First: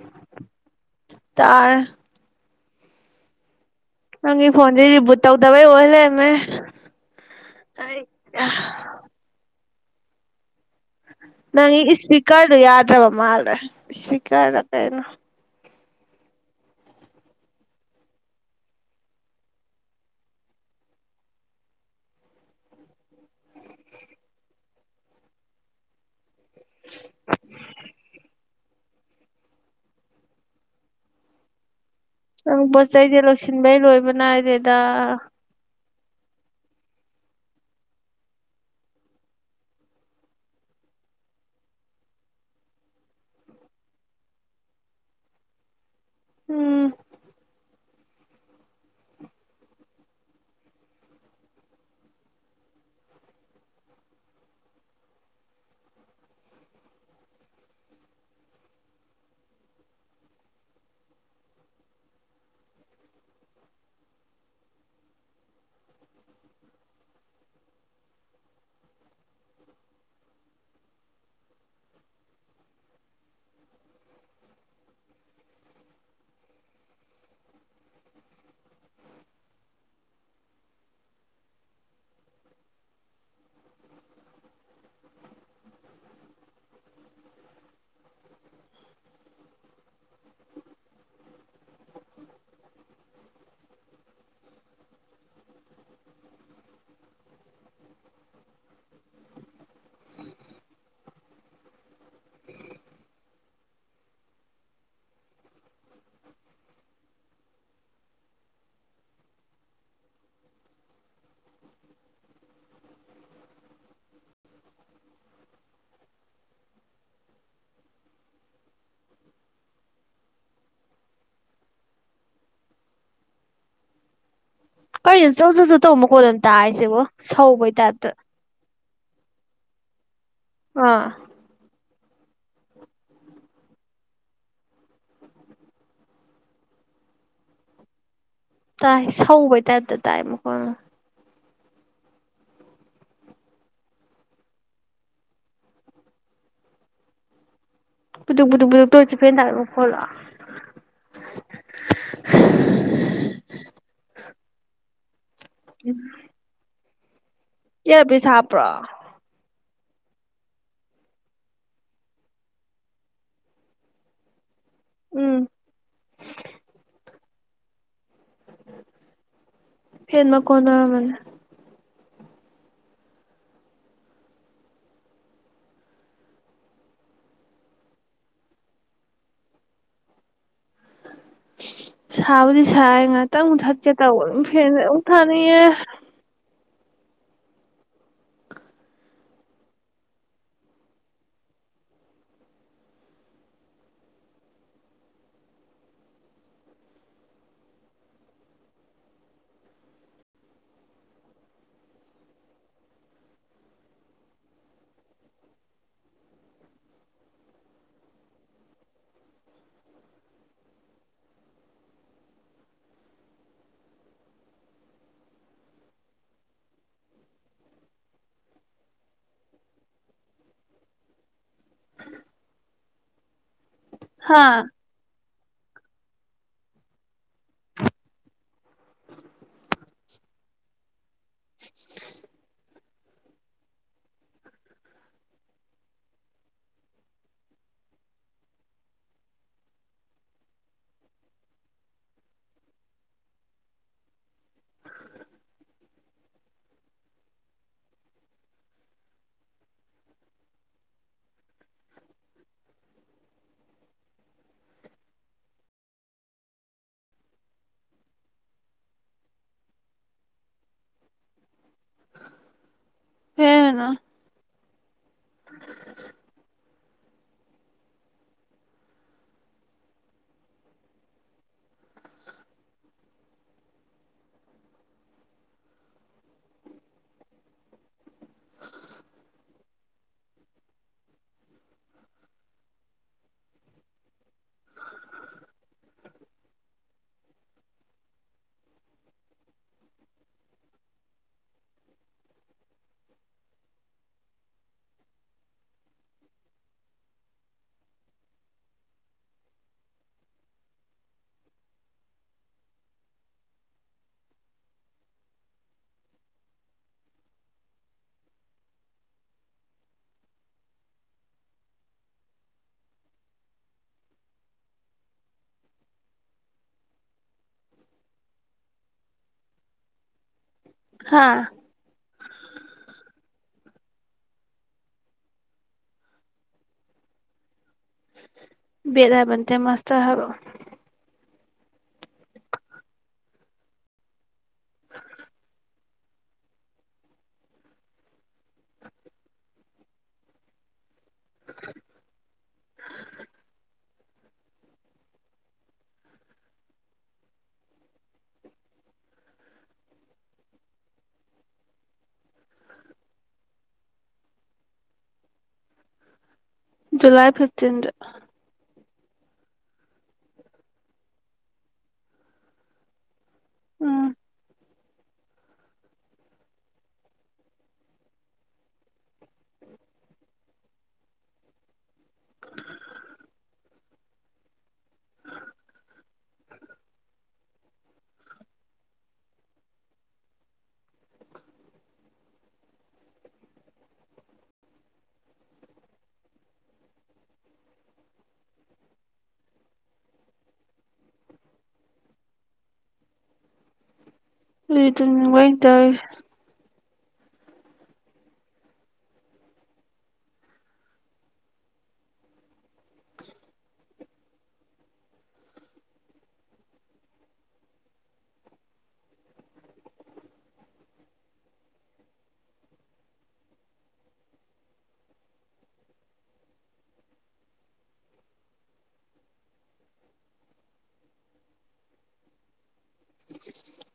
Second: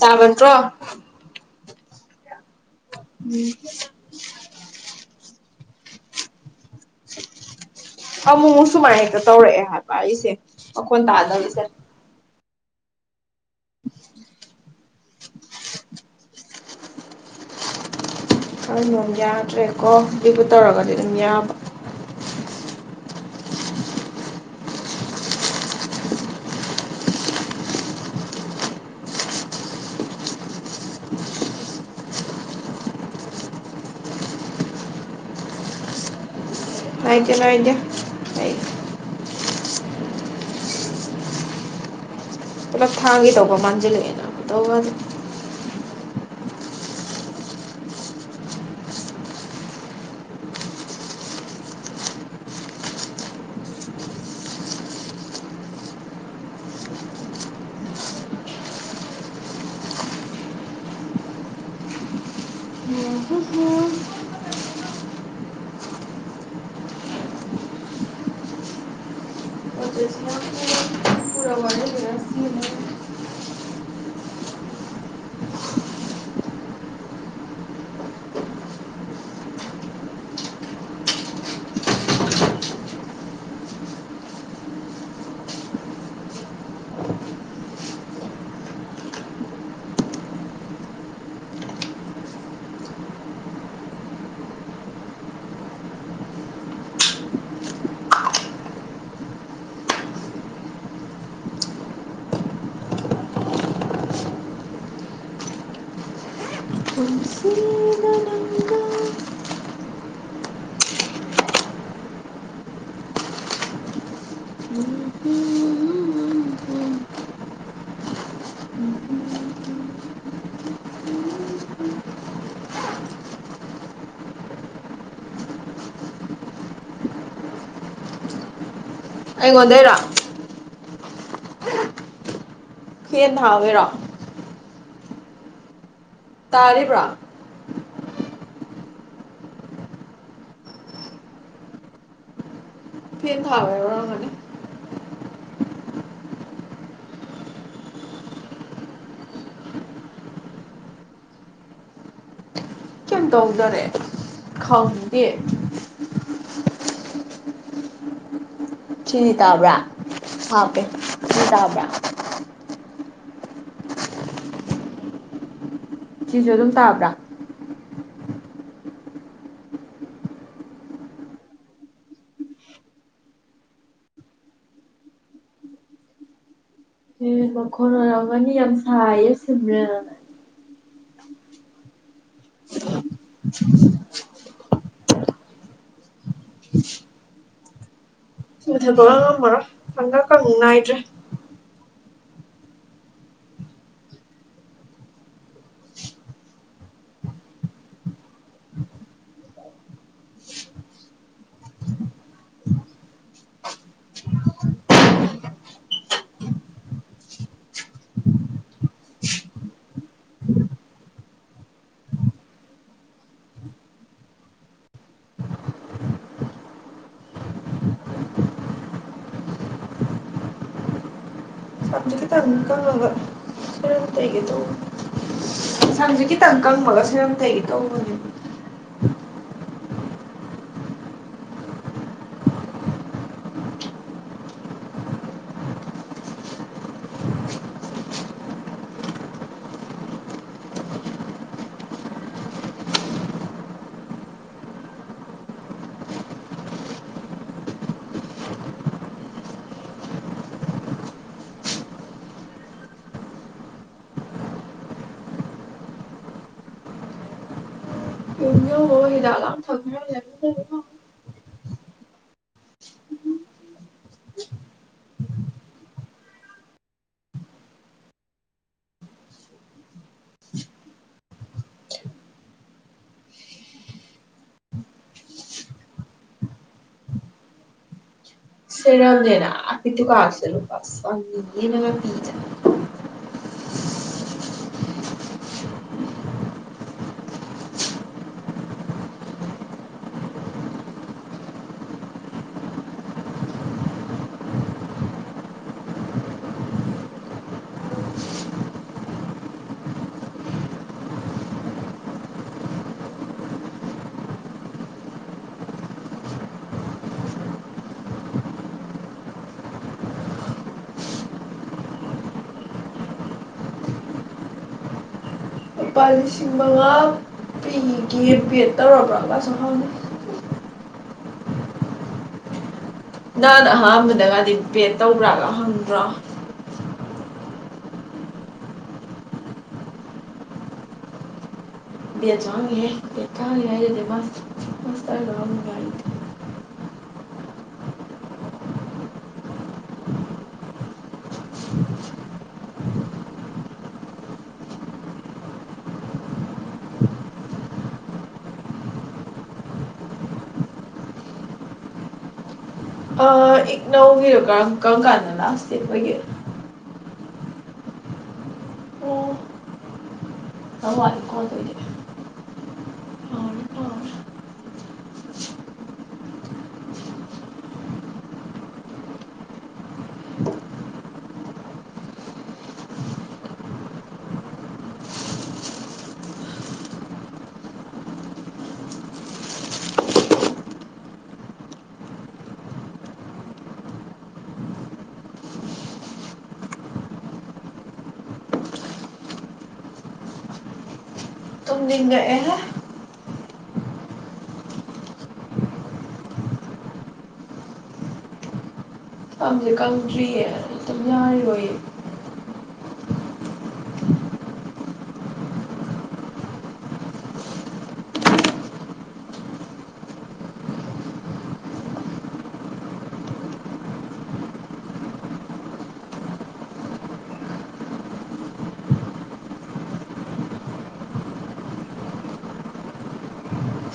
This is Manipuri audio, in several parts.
ꯇꯥꯕꯟ꯭ꯔꯣ ꯇꯥꯔꯦ ꯎꯝ ꯅꯪ ꯐꯣꯟꯗꯦꯔꯤ ꯇ ꯗꯕꯏ ꯋꯥꯣꯂꯦ ꯃꯃꯦ ꯑꯃꯨꯁꯨꯃꯥꯏꯗ ꯇꯧꯔꯛꯦ ꯍꯥ ꯄꯥꯏꯁꯦ ꯑꯣ ꯀꯣꯟ ꯇ ꯑꯗꯗꯤ ꯁꯔ ꯀꯔ ꯌꯥꯗ꯭ꯔꯕ ꯃꯥꯜ ꯁ꯭ꯀꯥꯂ ꯀꯦꯩꯅ ꯀꯔ ꯌꯥꯗ꯭ꯔꯦꯀꯣ ꯄ ꯇꯧꯔꯒꯗꯤ ꯑꯗꯨꯝ ꯌꯥꯕ [unintelligible] [inaudible] ꯅꯪ ꯄꯣꯠ ꯆꯩꯁꯦ ꯂꯣꯏꯁꯤꯟꯕꯩ ꯂꯣꯏꯕ ꯅꯥꯏꯗꯦꯗ ꯂꯗꯦ ꯂꯥꯏꯗꯦ ꯂꯩ ꯄꯨꯂꯞ ꯊꯥꯡꯒꯦ ꯇꯧꯕ ꯃꯥꯟꯁꯤꯜꯂꯛꯑꯦꯅ ꯇ ꯎꯝ ꯄꯨꯟꯁꯤꯗ ꯅꯪꯒ ꯀꯩꯅꯣ ꯆꯧ ꯆꯧꯁꯨ ꯇꯧꯕꯃ ꯈꯣꯠꯅꯅ ꯇꯥꯔꯤꯁꯦꯕꯣ ꯁꯧꯕꯩ ꯇꯥꯏꯞꯇ ꯑꯩꯉꯣꯟꯗꯦꯔ ꯑꯥ ꯍꯦ ꯊꯋꯦꯔꯣ ꯇꯥꯔꯦꯕ꯭ꯔꯥ ꯇꯥꯏ ꯁꯧꯕꯩ ꯇꯥꯏꯞꯇ ꯇꯥꯏ ꯃꯈꯣꯟꯅ ꯐꯦꯟ ꯊꯥꯕꯔ ꯃꯥꯅꯤ ꯄꯨꯊ ꯄꯨꯊ ꯄꯨ ꯇꯧꯆ ꯐꯦꯟꯗꯥꯔ ꯃ ꯐꯂ ꯀꯩ ꯇꯧꯗꯔꯦ ꯈꯥꯎꯅꯤ ꯍ ꯎꯝ ꯌꯥ ꯄ ꯁꯥ ꯁꯤꯅꯤ ꯇꯥꯕ꯭ꯔꯥ ꯍꯥꯀꯦ ꯗꯥꯕ ꯎꯝ ꯁꯤꯁꯨ ꯑꯗꯨꯝ ꯇꯥꯕ꯭ꯔꯥ ꯍꯃ ꯀꯅ ꯃꯅꯦ ꯃꯈꯣꯒꯅꯤ ꯌꯥꯝ ꯁꯥꯏꯌꯦ ꯁꯤꯅ ꯁꯥꯕꯨꯗꯤ ꯁꯥꯏ ꯉꯥꯛꯇꯪꯕꯨꯨꯛ ꯊꯠꯀꯦ ꯇꯧꯕ ꯑꯗꯨꯝ ꯐꯦꯟ ꯑꯃꯛ ꯊꯥꯅꯩꯌꯦꯦ ꯆꯨꯊꯕꯒ ꯉꯝꯃꯔꯣꯏ ꯄꯪꯀꯛꯀꯅꯨꯡ ꯏꯗ꯭ꯔꯦ ꯏꯕ ꯁ ꯇꯩꯒ ꯍꯥ ꯇ ꯏꯟꯁꯪꯁꯦ ꯈꯤꯇꯪ ꯀꯪꯕꯒ ꯁꯤꯔꯝꯇꯩꯒꯤ ꯇꯧꯕꯅꯦꯕ ꯍꯗꯝ ꯊꯪ꯭ꯔ ꯍꯦꯅ ꯎ ꯁꯤꯔꯩꯅꯄꯤꯠꯇ ꯀꯂꯁ ꯄꯤꯖ ꯂꯨꯄꯥ ꯂꯤꯁꯤꯡ ꯃꯉꯥ ꯄꯤꯒꯦ ꯄꯦꯗ ꯇꯧꯔꯕ꯭ꯔꯥꯒꯁꯨ ꯍꯪꯉꯤ ꯍꯥꯥ ꯅꯍꯥꯟꯅ ꯑꯍꯥꯟꯕꯗꯒꯗꯤ ꯄꯦꯠ ꯇꯧꯕ꯭ꯔꯥꯒ ꯍꯪꯕ꯭ꯔꯣ ꯕꯦꯗꯥꯕꯟꯇꯦ ꯃꯁꯇꯔ ꯍꯥꯏꯕ ꯗꯤ ꯆꯥꯡꯦ ꯃꯁ ꯔꯏ ꯑ ꯏꯛꯅꯧꯒꯤꯗꯣ ꯀꯔꯝ ꯀꯔꯝ ꯀꯥꯟꯗ ꯂꯥꯛꯁꯇꯦ ꯑꯩꯈꯣꯏꯒꯤ ꯖꯨꯂꯥꯏ ꯐꯤꯞꯇꯤꯟꯠ ꯑ ꯑꯩꯀꯣꯗꯗꯦ ꯎꯝ ꯇꯗ ꯑꯦ ꯏꯇ ꯋꯥ ꯇꯁ ꯐꯝꯁꯦ ꯀꯪꯗ꯭ꯔꯤꯌꯦ ꯑꯩ ꯑꯗꯨꯝ ꯌꯥꯔꯣꯏꯌꯦ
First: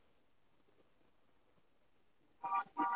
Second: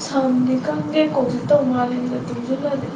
ꯁꯝꯗꯤ ꯈꯪꯗꯦ ꯀꯧꯁꯤꯠꯇꯧ ꯃꯥꯂꯁꯦ ꯇꯨꯡꯁꯤꯜꯂꯂꯦ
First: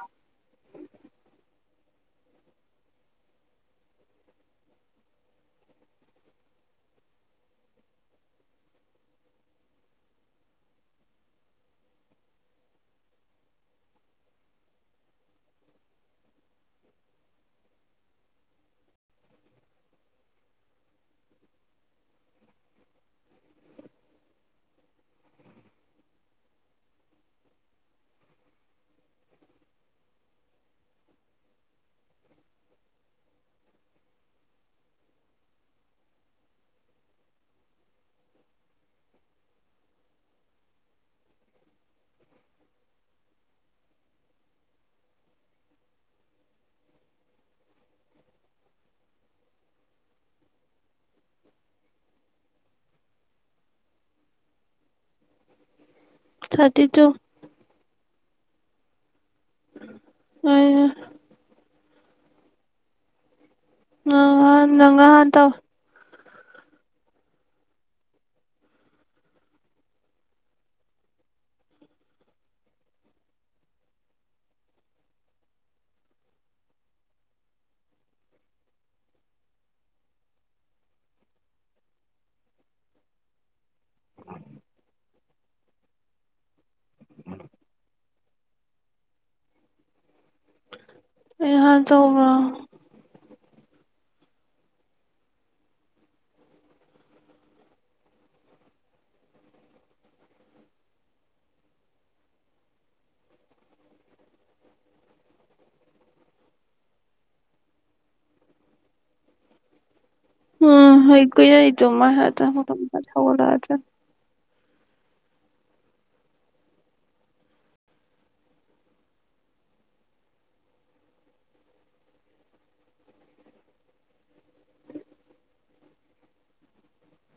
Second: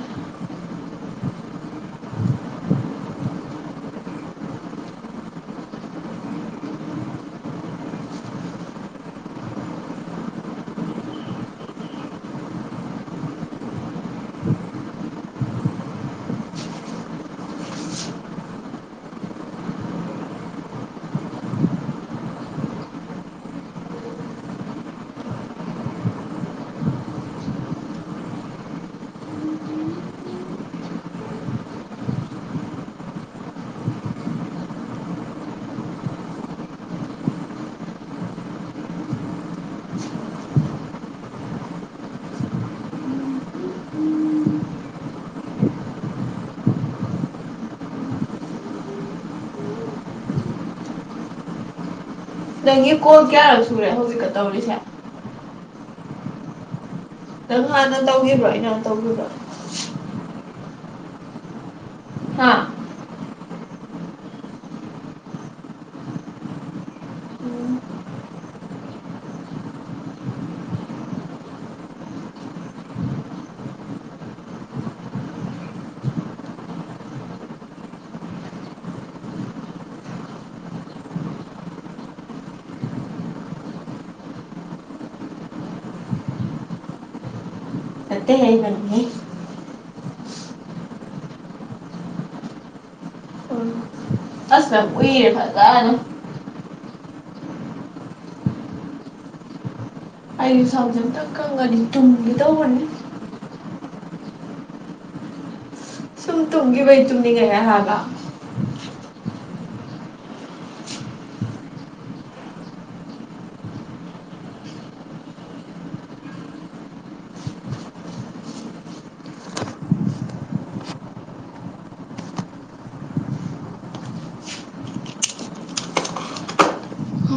ꯅꯪꯒꯤ ꯀꯣꯜ ꯀꯌꯥꯔꯛ ꯁꯨꯔꯦ ꯍꯧꯖꯤꯛꯀ ꯇꯧꯔꯤꯁꯦ ꯊꯥꯔꯇꯤ ꯇꯨ ꯅꯪ ꯍꯥꯟꯅ ꯇꯧꯈꯤꯕ꯭ꯔꯣ ꯑꯩꯅ ꯍꯥꯟ ꯇꯧꯈꯤꯕꯔ‌ꯣ ꯑꯩꯅ ꯍꯥ ꯅꯪ ꯅꯪꯅ ꯍꯥꯟ ꯇꯧꯋ‌ꯦ ꯎꯝ ꯅꯠꯇ‌ꯦ [unintelligible] ꯑꯩ ꯍꯥꯟ ꯇꯧꯕꯔ ꯑꯁ ꯃꯌꯝ ꯎꯏꯔ‌ꯦ ꯐꯖꯅ ꯑꯩꯗꯤ ꯁꯥꯎꯖ ꯑꯝꯇ ꯈꯪꯉꯗꯤ ꯇꯨꯝꯒ‌ꯦ ꯇꯧꯕꯅꯤ ꯁꯨꯝ ꯇꯨꯝꯒꯤꯕꯩ ꯇꯨꯝꯅꯤꯡꯉꯛꯑꯦ ꯍꯥꯏꯕ ꯎꯝ ꯑꯩ ꯀꯨꯏꯔ‌ꯦ ꯇꯨꯝꯕ [unintelligible]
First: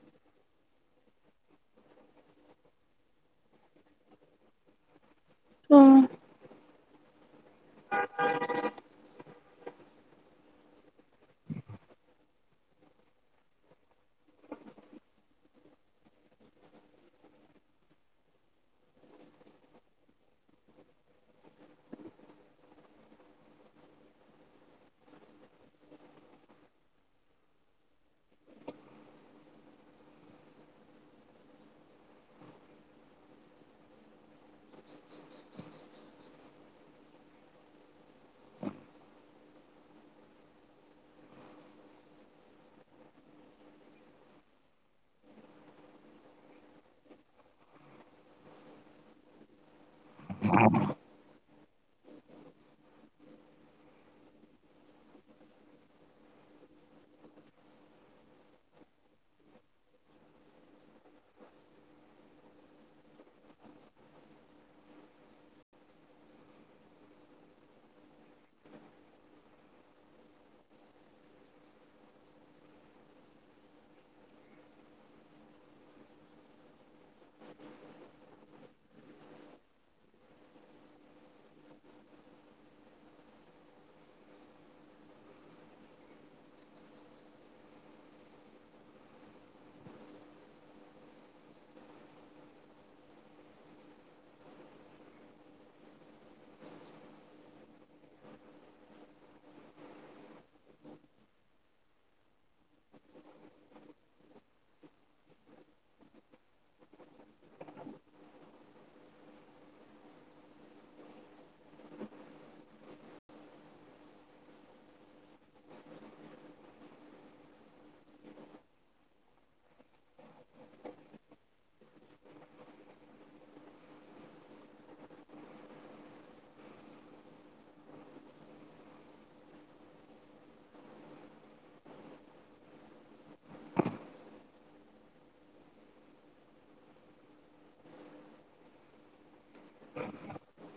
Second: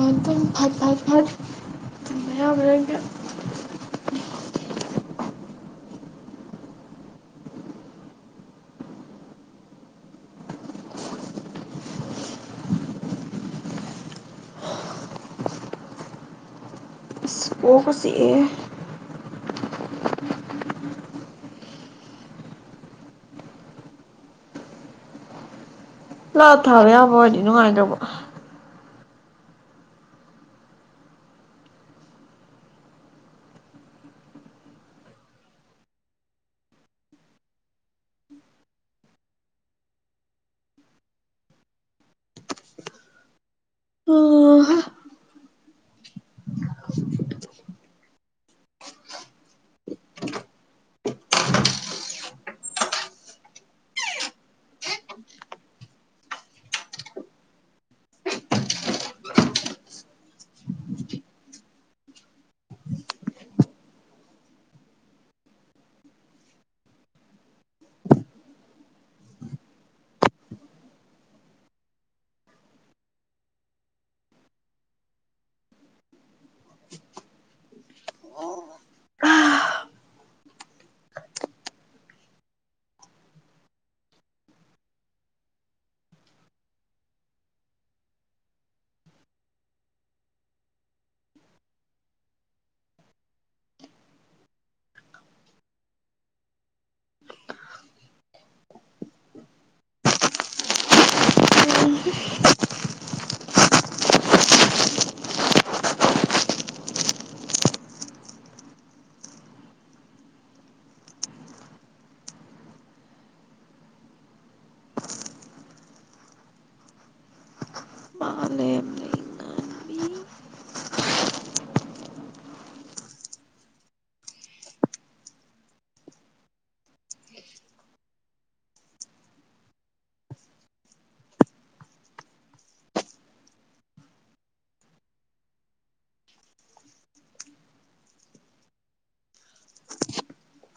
ꯑꯗꯨꯝ ꯐꯠ ꯐꯠ ꯐꯠ ꯇꯨꯝꯕ ꯌꯥꯕ꯭ꯔꯒ ꯎꯝ ꯀ‌ꯣꯛꯀ ꯆꯤꯛꯑꯦ ꯂꯥꯎꯠ ꯊꯥꯕ ꯌꯥꯕ ꯑ‌ꯣꯏꯗꯤ ꯅꯨꯡꯉꯥꯏꯗꯨꯕ ꯃꯥ ꯂꯩꯔꯝꯃꯦ ꯏꯃꯥꯟꯅꯕꯤ [unintelligible]